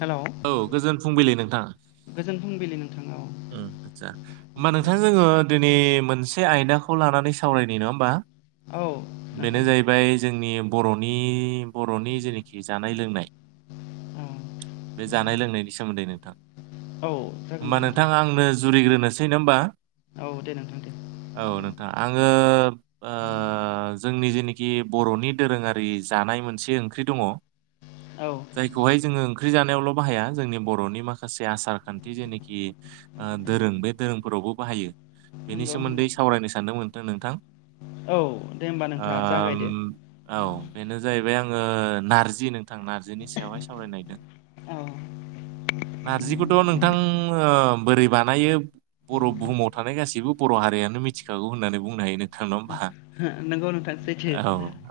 Hello औ गोजोन फुंबिलि नोंथां। गोजोन फुंबिलि नोंथां औ उम आतसा होमबा नोंथां जोङो दिनै मोनसे आयदाखौ लानानै सावरायनि नङा होमबा? औ नोंथां बेनो जाहैबाय जोंनि बर'नि बर'नि जेनोखि जानाय लोंनाय। औ बे जानाय लोंनायनि सोमोन्दै नों औ जागोन दे नोंथां। आंनो जुरिग्रोनोसै नङा होमबा! औ दे नोंथां दे औ नोंथाङा आङो ओ जोंनि जेनोखि बर'नि दोरोङारि जानाय मोनसे ओंख्रि दङ'। औ जायखौहाय जोङो ओं ओंख्रि जानायावल' बाहाया जोंनि बर'नि माखासे आसार खान्थि जेनिखि ओ दोरों बे दोरोंफोरावबो बाहायो बेनि नंगौ सोमोन्दै नंगौ सावरायनो सानदोंमोन नोंथां। औ दे होमबा ओ नोंथाङा जागायदो औ बेनो जाहैबाय आं ओ नारजि नोंथां नारजिनि सायावहाय सावरायनो नागिरदों। औ नारजिखौथ' नोंथां ओ बोरै बानायो? बर' बुहुमाव थानाय गासिबो बर' हारियानो मिथिखागौ होननानै बुंनो हायो नोंथां नङा होमबा? नंगौ नोंथां सैथो औ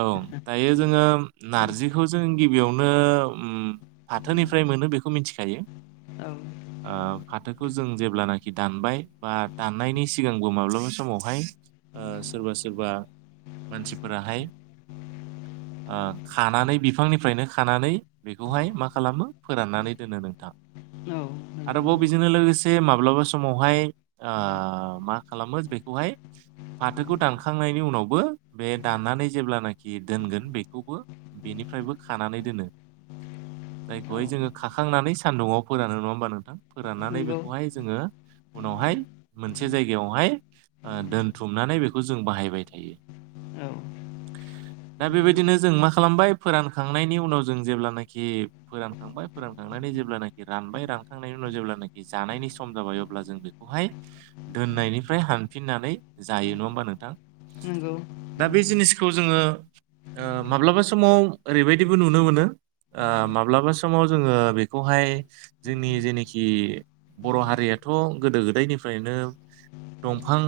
औ दायो जोङो नारजिखौ जों गिबियावनो उम फाथोनिफ्राय मोनो बेखौ मिथिखायो। औ‌। ओ फाथो खौ जों जेब्लानाखि दानबाय बा दाननायनि सिगांबो माब्लाबा समावहाय ओ सोरबा सोरबा मानसिफोराहाय [inaudible] ओ खानानै बिफांनिफ्रायनो खानानै बेखौहाय मा खालामो फोराननानै दोनो नोंथां। औ नंगौ आरोबाव बिजोंनो लोगोस लोगोसे माब्लाबा समावहाय ओ मा खालामो बेखौहाय फाथोखौ दानखांनायनि उनावबो बे दाननानै जेब्लानोखि दोनगोन बेखौबो बे निफ्रायबो खानानै दोनो। [inaudible] औ जायखौहाय जोङो खाखांनानै सान्दुङाव फोरानो नङा होमबा नोंथां फोराननानै बे नंगौ खौहाय जोङो उनावहाय मोनसे जायगायावहाय ओ दोनथुमनानै बेखौ जों बाहायबाय थायो। औ दा बेबायदिनो जों मा खालामबाय फोरानखांनायनि उनाव जों जेब्लानोखि फोरानखांबाय फोरानखांना नै जेब्लानोखि रानबाय रानखांनायनि उनाव जेब्लानोखि जानायनि सम जाबाय अब्ला जों बेखौहाय दोननायनिफ्राय हानफिननानै जायो नङा होमबा नोंथां? नंगौ। दा औ बे जिनिसखौ जोङो ओ माब्लाबा समाव ओरैबायदिबो नुनो मोनो ओ माब्लाबा समाव जोङो बेखौहाय जोंनि जेनोखि बर' हारियाथ' गोदो-गोदायनिफ्रायनो दंफां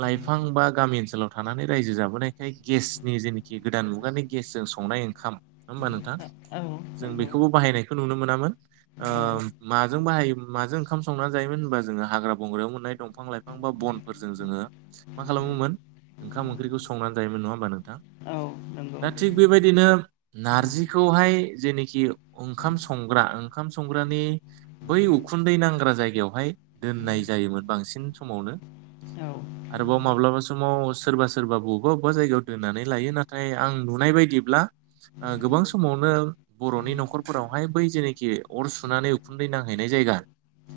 लाइफां बा गामि ओनसोलाव थानानै रायजो जाबोनायखाय गेसनि जेनोखि गोदा दान मुगानि गेसजों संनाय ओंखाम नङा होमबा नोंथां। औ जों नंगौ बेखौबो बाहायनायखौ नुनो मोनामोन ओ औ माजों बाहायो माजों ओंखाम संना जायोमोन होनबा जोङो हाग्रा बंग्रायाव मोननाय दंफां लाइफां बा बनफोरजों जोङो मा खालामोमोन ओंखाम ओंख्रिखौ संनानै जायोमोन नङा होमबा नोंथां? औ नंगौ दा थिग बेबायदिनो नारजिखौहाय जेनोखि ओंखाम संग्रा ओं खाम संग्रानि बै उखुन्दै नां फग्रा जायगायावहाय दोननाय जायोमोन बांसिन समावनो। औ आरोबाव माब्लाबा समाव सोरबा सोरबा बबेबा बबेबा जायगायाव दोननानै लायो नाथाय आं नुनाय बाय दिब्ला ओ गोबां समावनो बर'नि न'खरफोरावहाय बै जेनोखि अर सुनानै उखुन्दै नांहैनाय जायगा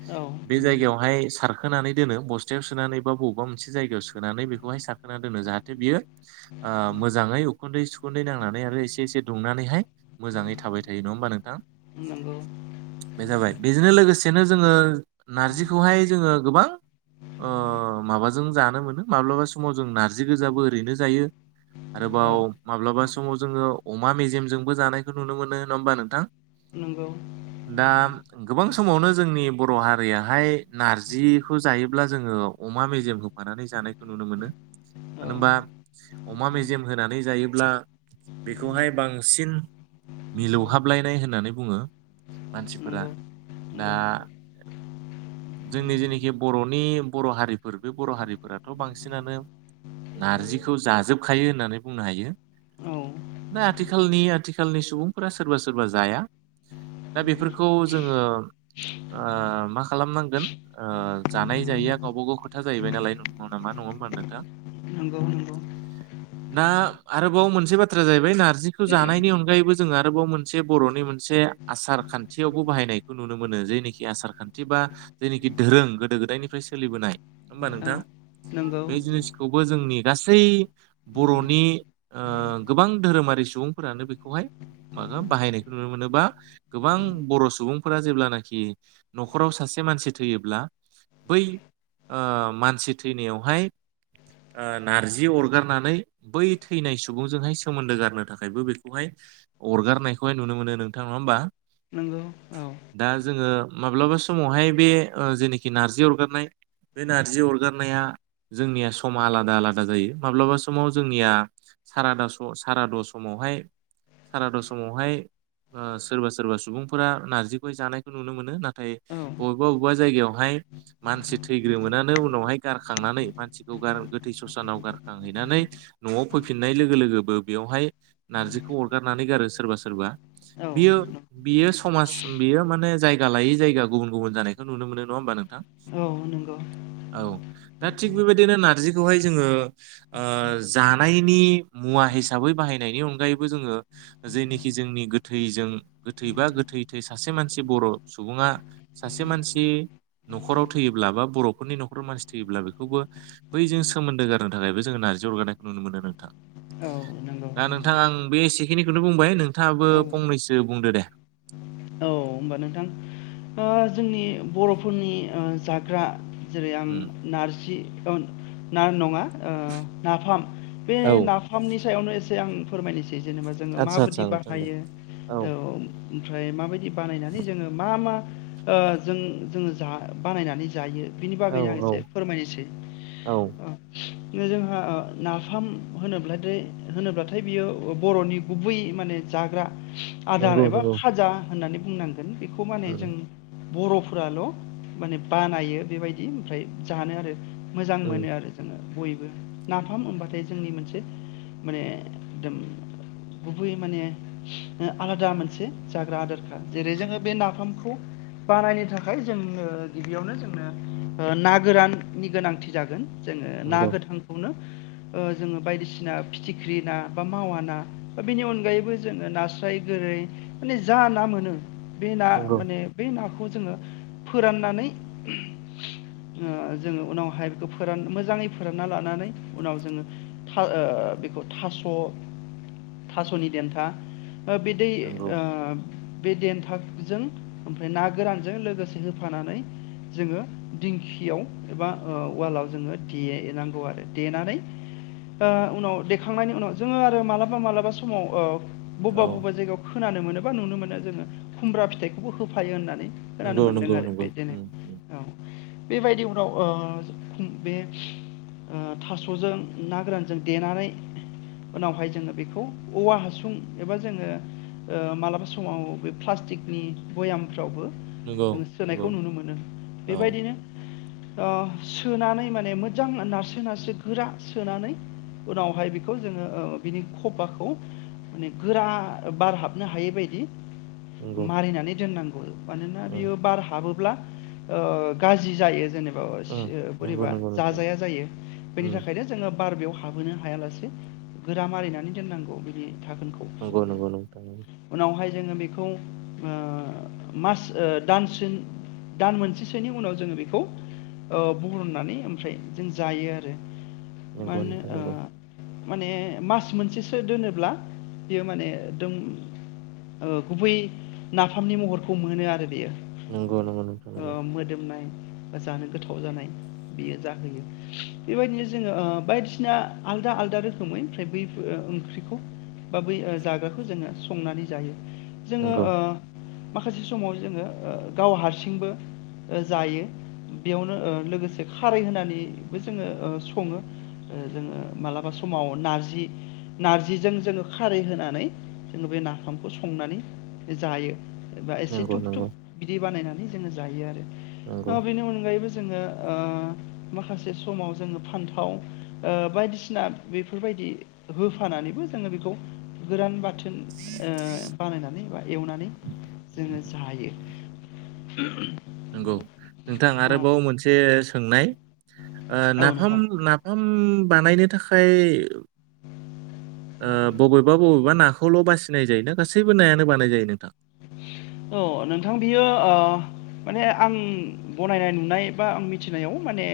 औ। बे जायगायावहाय सारखोनानै दोनो बस्थायाव सोनानै बा बबेबा मोनसे जायगायाव सोनानै बेखौहाय सारखोना दोनो। जाहाथे बियो ओ मोजाङै उखुन्दै सुखुन्दै नांनानै आरो एसे एसे दुंनानैहाय मोजाङै थाबाय थायो नङा होमबा नोंथां। नंगौ। औ बे जाबाय। बेजोंनो लोगोसेनो जोङो नारजिखौहाय जोङो गोबां अ माबाजों जानो मोनो माब्लाबा समाव जों नार्जि गोजाबो ओरैनो जायो। नंगौ औ आरोबाव माब्लाबा समाव जोङो अमा मेजेमजोंबो जानायखौ नुनो मोनो नङा होमबा नोंथां। नंगौ। दा गोबां समावनो जोंनि बर' हारियाहाय नारजिखौ जायोब्ला जोंङो अमा मेजेम होफानानै जानायखौ नु नो मोनो। मानो होमबा अमा मेजेम होनानै जायोब्ला बेखौहाय बांसिन मिलौहाबलायनाय होननानै बुङो मानसिफोरा दा। जोंनि जेनाखि बर'नि बर' हारिफोर बे बर' हारिफोराथ' बांसिनानो नारजिखौ जाजोबखायो होननानै बुंनो हायो। औ दा आथिखालनि आथिखालनि सुबुंफोरा सोरबा सोरबा जाया। दा बेफोरखौ जोंङो ओ मा खालामनांगोन ओ जानाय जायिआ गावबा गाव खोथा जाहैबाय नालाय नंगौ नामा? नङा होमबा नोंथां? नंगौ नंगौ। ना आरोबाव मोनसे बाथ्रा जाहैबाय नार्जि खौ जानायनि अनगायैबो जों आरोबाव मोनसे बर'नि मोनसे आसार खान्थियावबो बाहायनायखौ नु नो मोनो जेनिखि आसार खान्थि बा जेनोखि धोरों गोदो गोदायनिफ्राय सोलिबोनाय होमबा औ नोंथां नंगौ बे जिनिसखौबो जोंनि गासै बर'नि ओ गोबां धोरोमारि सुबुंफोरानो बेखौहाय माबा बाहायनायखौ नुनो मोनोबा गोबां बर' सुबुं फोरा जेब्लानाखि न'खराव सासे मानसि थैयोब्ला बै मानसि थैनायावहाय नारजि अरगारनानै बै थैनाय सुबुंजोंहाय सोमोन्दो गारनो थाखायबो बेखौहाय। अरगारनायखौहाय नुनो मोनो नोंथां नंङा होमबा। नंगौ औ। दा जोंङो माब्लाबा समावहाय बे जेनाखि नारजि अरगारनाय बे नारजि अरगारनाया जोंनिया समा आलादा आलादा जायो माब्लाबा समाव जोंनिया साराद साराद' समावहाय। साराद समावहाय सोरबा सोरबा सुबुंफोरा नारजि जानायखौ नुनो मोनो नाथाय औ बबेबा बबेबा जायगायावहाय। मानसि थैग्रोमोनानो उनावहाय गारखांनानै मानसिखौ गोथै ससानाव गारखांहैनानै न'आव फैफिननाय लोगो लोगोबो बेयावहाय नारजिखौ अरगारनानै गारो सोरबा सोरबा औ बियो बियो समाज बेयो मान जाया लायै जायगा गुबुन गुबुन जानायखौुनो मोन नङा होमबा नों नंगौ औ। दा थिग बेबायदिनो नारजिखौहाय जोङो जानायनि मुवा हिसाबै बाहाय थैनायनि अनगायैबो जोंङो जेनिखि जोंनि गोथैजों गोथै बा गोथै थै सासे मानसि बर' सुबुङा सासे मानसि। न'खराव थैयोब्ला बा बर'फोरनि न'खराव मानसि थैयोब्ला बेखौबो बैजों सोमोन्दो गारनो थाखायबो जों न' जौगानायखौ नुनो मोनो नोंथां औ नंगौ। बेसेखिनिखौनो बुंबाय नोंथाङाबो औ औ फंनैसो बुंदो दे औ होमबा नोंथां जोंनि बर'फोरनि जाग्रा जेरै आं उम नारजि ना नङा नाफाम बे औ नाफामनि सायावनो एसे आं फोरमायनोसै। जेनेबा जो आदसा आदसा माय नोंथां दे बाहायो औ औ माबाय बानायनानै जोंङो मा मा जों जोंङो बानायनानै जायो। बिनि औ बागैनो आं औ एसे फोरमायनोसै। औ जोंहा नाफाम होनोब्लाथाय होनोब्लाथाय बियो बर'नि गुबै माने जाग्रा आदार नंगौ एबा नंगौ खाजा होननानै बुंनांगोन बेखौ माने उम जों बर'फोराल' माने बानायो बेबायदि ओमफ्राय जानो आरो मोजां उम मोनो आरो जोंङो बयबो नाफाम होनोमबाथाय जोंनि मोनसे माने एकदम गुबै माने आलादा मोनसे जाग्रा आदार जेरै जोङो बे नाफामखौ बानायनो थाखाय जोङो गिबियावनो जोंनो ना गोराननि गोनांथि जागोन। जोङो ना नंगौ गोथांखौनो जोङो बायदिसिना फिथिख्रि ना बा मावा ना बा बेनि अनगायैबो जोङो नास्राय गोरै माने जा ना मोनो बे ना नंगौ माने बे नाखौ जोंङो फोरनानै जोङो उनावहाय फोरान मोजाङै फोरानना लानानै उनाव जोङो। बेखौ थास' थास'नि देन्था। बिदै नंगौ ओ बे देन्थजों ओमफ्राय ना गोरानजों लोगोसे होफानानै जोङो दिंखियाव एबा ओ- उवालाव जोङो देनांगौ आरो देनानै उनाव देखांनायनि उनाव जोङो आरो मालाबा मालाबा समाव औ बबेबा बबेबा जायगायाव खोनानो मोनोब बा नुनो मोनो जोंङो खुमब्रा फिथाइखौबो होफायो होननानै फोरानो नंगौ मोनदों नंगौ आरो नंगौ बेदिनो उम उम औ। बेबायदि उनाव बे ओ थास'जों ना गोरानजों देनानै उनावहाय जोङो बेखौ औवा हासुं एबा जोङो मालाबा समाव, बे प्लास्टिकनि भयामफ्रावबो। जो नंगौ सोनायखौ नंगौ नुनो मोनो। औ बेबायदिनो ओ सोनानै माने मोजां नारस्रो नारस्रो गोरा सोनानै उनावहाय बेखौ जोङो ओ बिनि खफाखौ माने गोरा बार हाबनो हायै बादि नंगौ मारिनानै दोननांगौ मानोना उम बियो बार हाबो ब्ला ओ गाज्रि जायो जेब उम नंगौ बोरैबा नंगौ नोंथां जाजाया जायो बेनि उम थाखायनो जोंङो बार बेयाव हाबहोनो हायालासे गोरा मारिनानै दोननांगौ बिदि। थागोनखौ नंगौ नंगौ नोंथां उनावहाय सिफुं ओ मास दानसिम दान मोनसेसोनि उनाव जोंङो बेखौ ओ बुरननानै ओमफ्राय जों जायो आरो मा नंगौ होनो नोंथां ओ माने मास मोनसेसो दोनोब्ला बियो माने दों ओ गुबै नाफामनि महरखौ मोनो आरो बेयो। नंगौ नांगौ ओ नंगौ। मोदोमनाय बा जानो गोथाव जानाय बेयो जाहोयो बेबायदिनो जोङो बायदिसिना आलदा आलदा रोखोमै ओमफ्राय बैफोर। ओंख्रिखौ बा बै जाग्राखौ जोङो संनानै जायो। जोङो नंगौ ओ माखासे समाव जोङो गाव हारसिंबो जायो बेयावनो ओ लोगोसे खारै होनानैबो ओ जोंङो सङो जोंङो मालाबा समाव नारजि नारजिजों जोङो खारै होनानै जोङो बे नाफामखौ संनानै। जायो बा एसे नंगौ धुप बा नंगौ बिदि बानायनानै जोङो जायो आरो नंगौ ओ बेनो अनगायैबो जो जोंङो ओ माखासे समाव फानथाव ओ बायसिफोरबाय होफानानैबो जोंङो बेखौ गोरान बाथोन बानाय नांगौ एवनानै जोंङो जायो। नंगौ। नोंथां औ आरोबाव मोनसे सोंनाय औ नाफाम नोंथां नाफाम बानायनो थाखाय। ओ बबेबा बबेबा नाखौल' बासिनाय जायोना गासैबो नायानो बानाय जायो नोंथां? औ नोंथां बियो आ माने आं बनायनाय नुनाय बा आं मिथिनायाव माने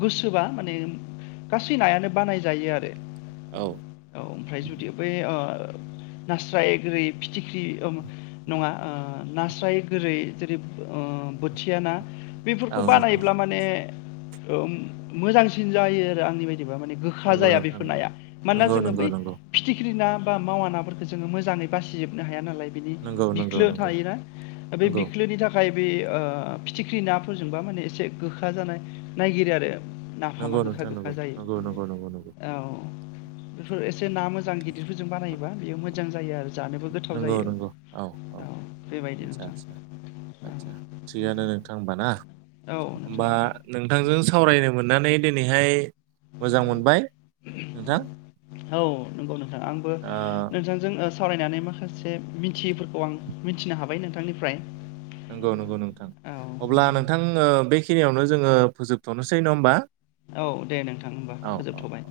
गोसोबा माने गासै नायानो बानायजायो आरो औ औ ओमफ्राय जुदि बै ओ नास्राय गोरै फिथिख्रि ओ नङा ओ नास्राय गोरै जेरै ओ बोथिया ना औ बेफोरखौ नोंथां बानायोब्ला माने ओ मोजांसिन जायो आरो आंनि बाय जेनेबा माने गोखा नंगौ जाया नोंथां बेफोर नंगौ नाया मानोना नंगौ जोङो बै नंगौ फिथिख्रि ना बा मावा नाफोरखौ जोङो मोजांङै बासिजोबनो हाया नालाय बिनि नंगौ नंगौ बिख्लो नंगौ नंगौ थायोना बे नंगौ बिख्लोनि थाखाय बे ओ फिथिख्रि नाफोरजोंबा माने एसे गोखा जानो नायागिरो आरो। नाफामा नंगौ नोंथां गोखा-गोखा नंगौ जायो नंगौ नंगौ नंगौ औ। बेफोर एसे ना मोजां गिदिरफोरजों बानायोबा बेयो मोजां जायो आरो जानोबो नंगौ गोथाव जायो। नंगौ औ बेबायदि नोंथां। आतसा थिगानो नोंथां होमबा ना औ नोंथां होमबा नोंथांजों सावरायनो मोन्ना नै दिनैहाय मोजां मोनबाय। नोंथां औ नंगौ नोंथां आंबो ओ नोंथांजों ओ ण सावरायनानै माखासे मिथियैफोरखौ आं मिथिनो हाबाय नोंथांनिफ्राय। नंगौ नंगौ नोंथां औ अब्ला नोंथां ओ बेखिनियावनो जोङो फोजोबथ'नोसै नङा होमबा? औ दे नोंथां होमबा औ औ फोजोबथ'बाय।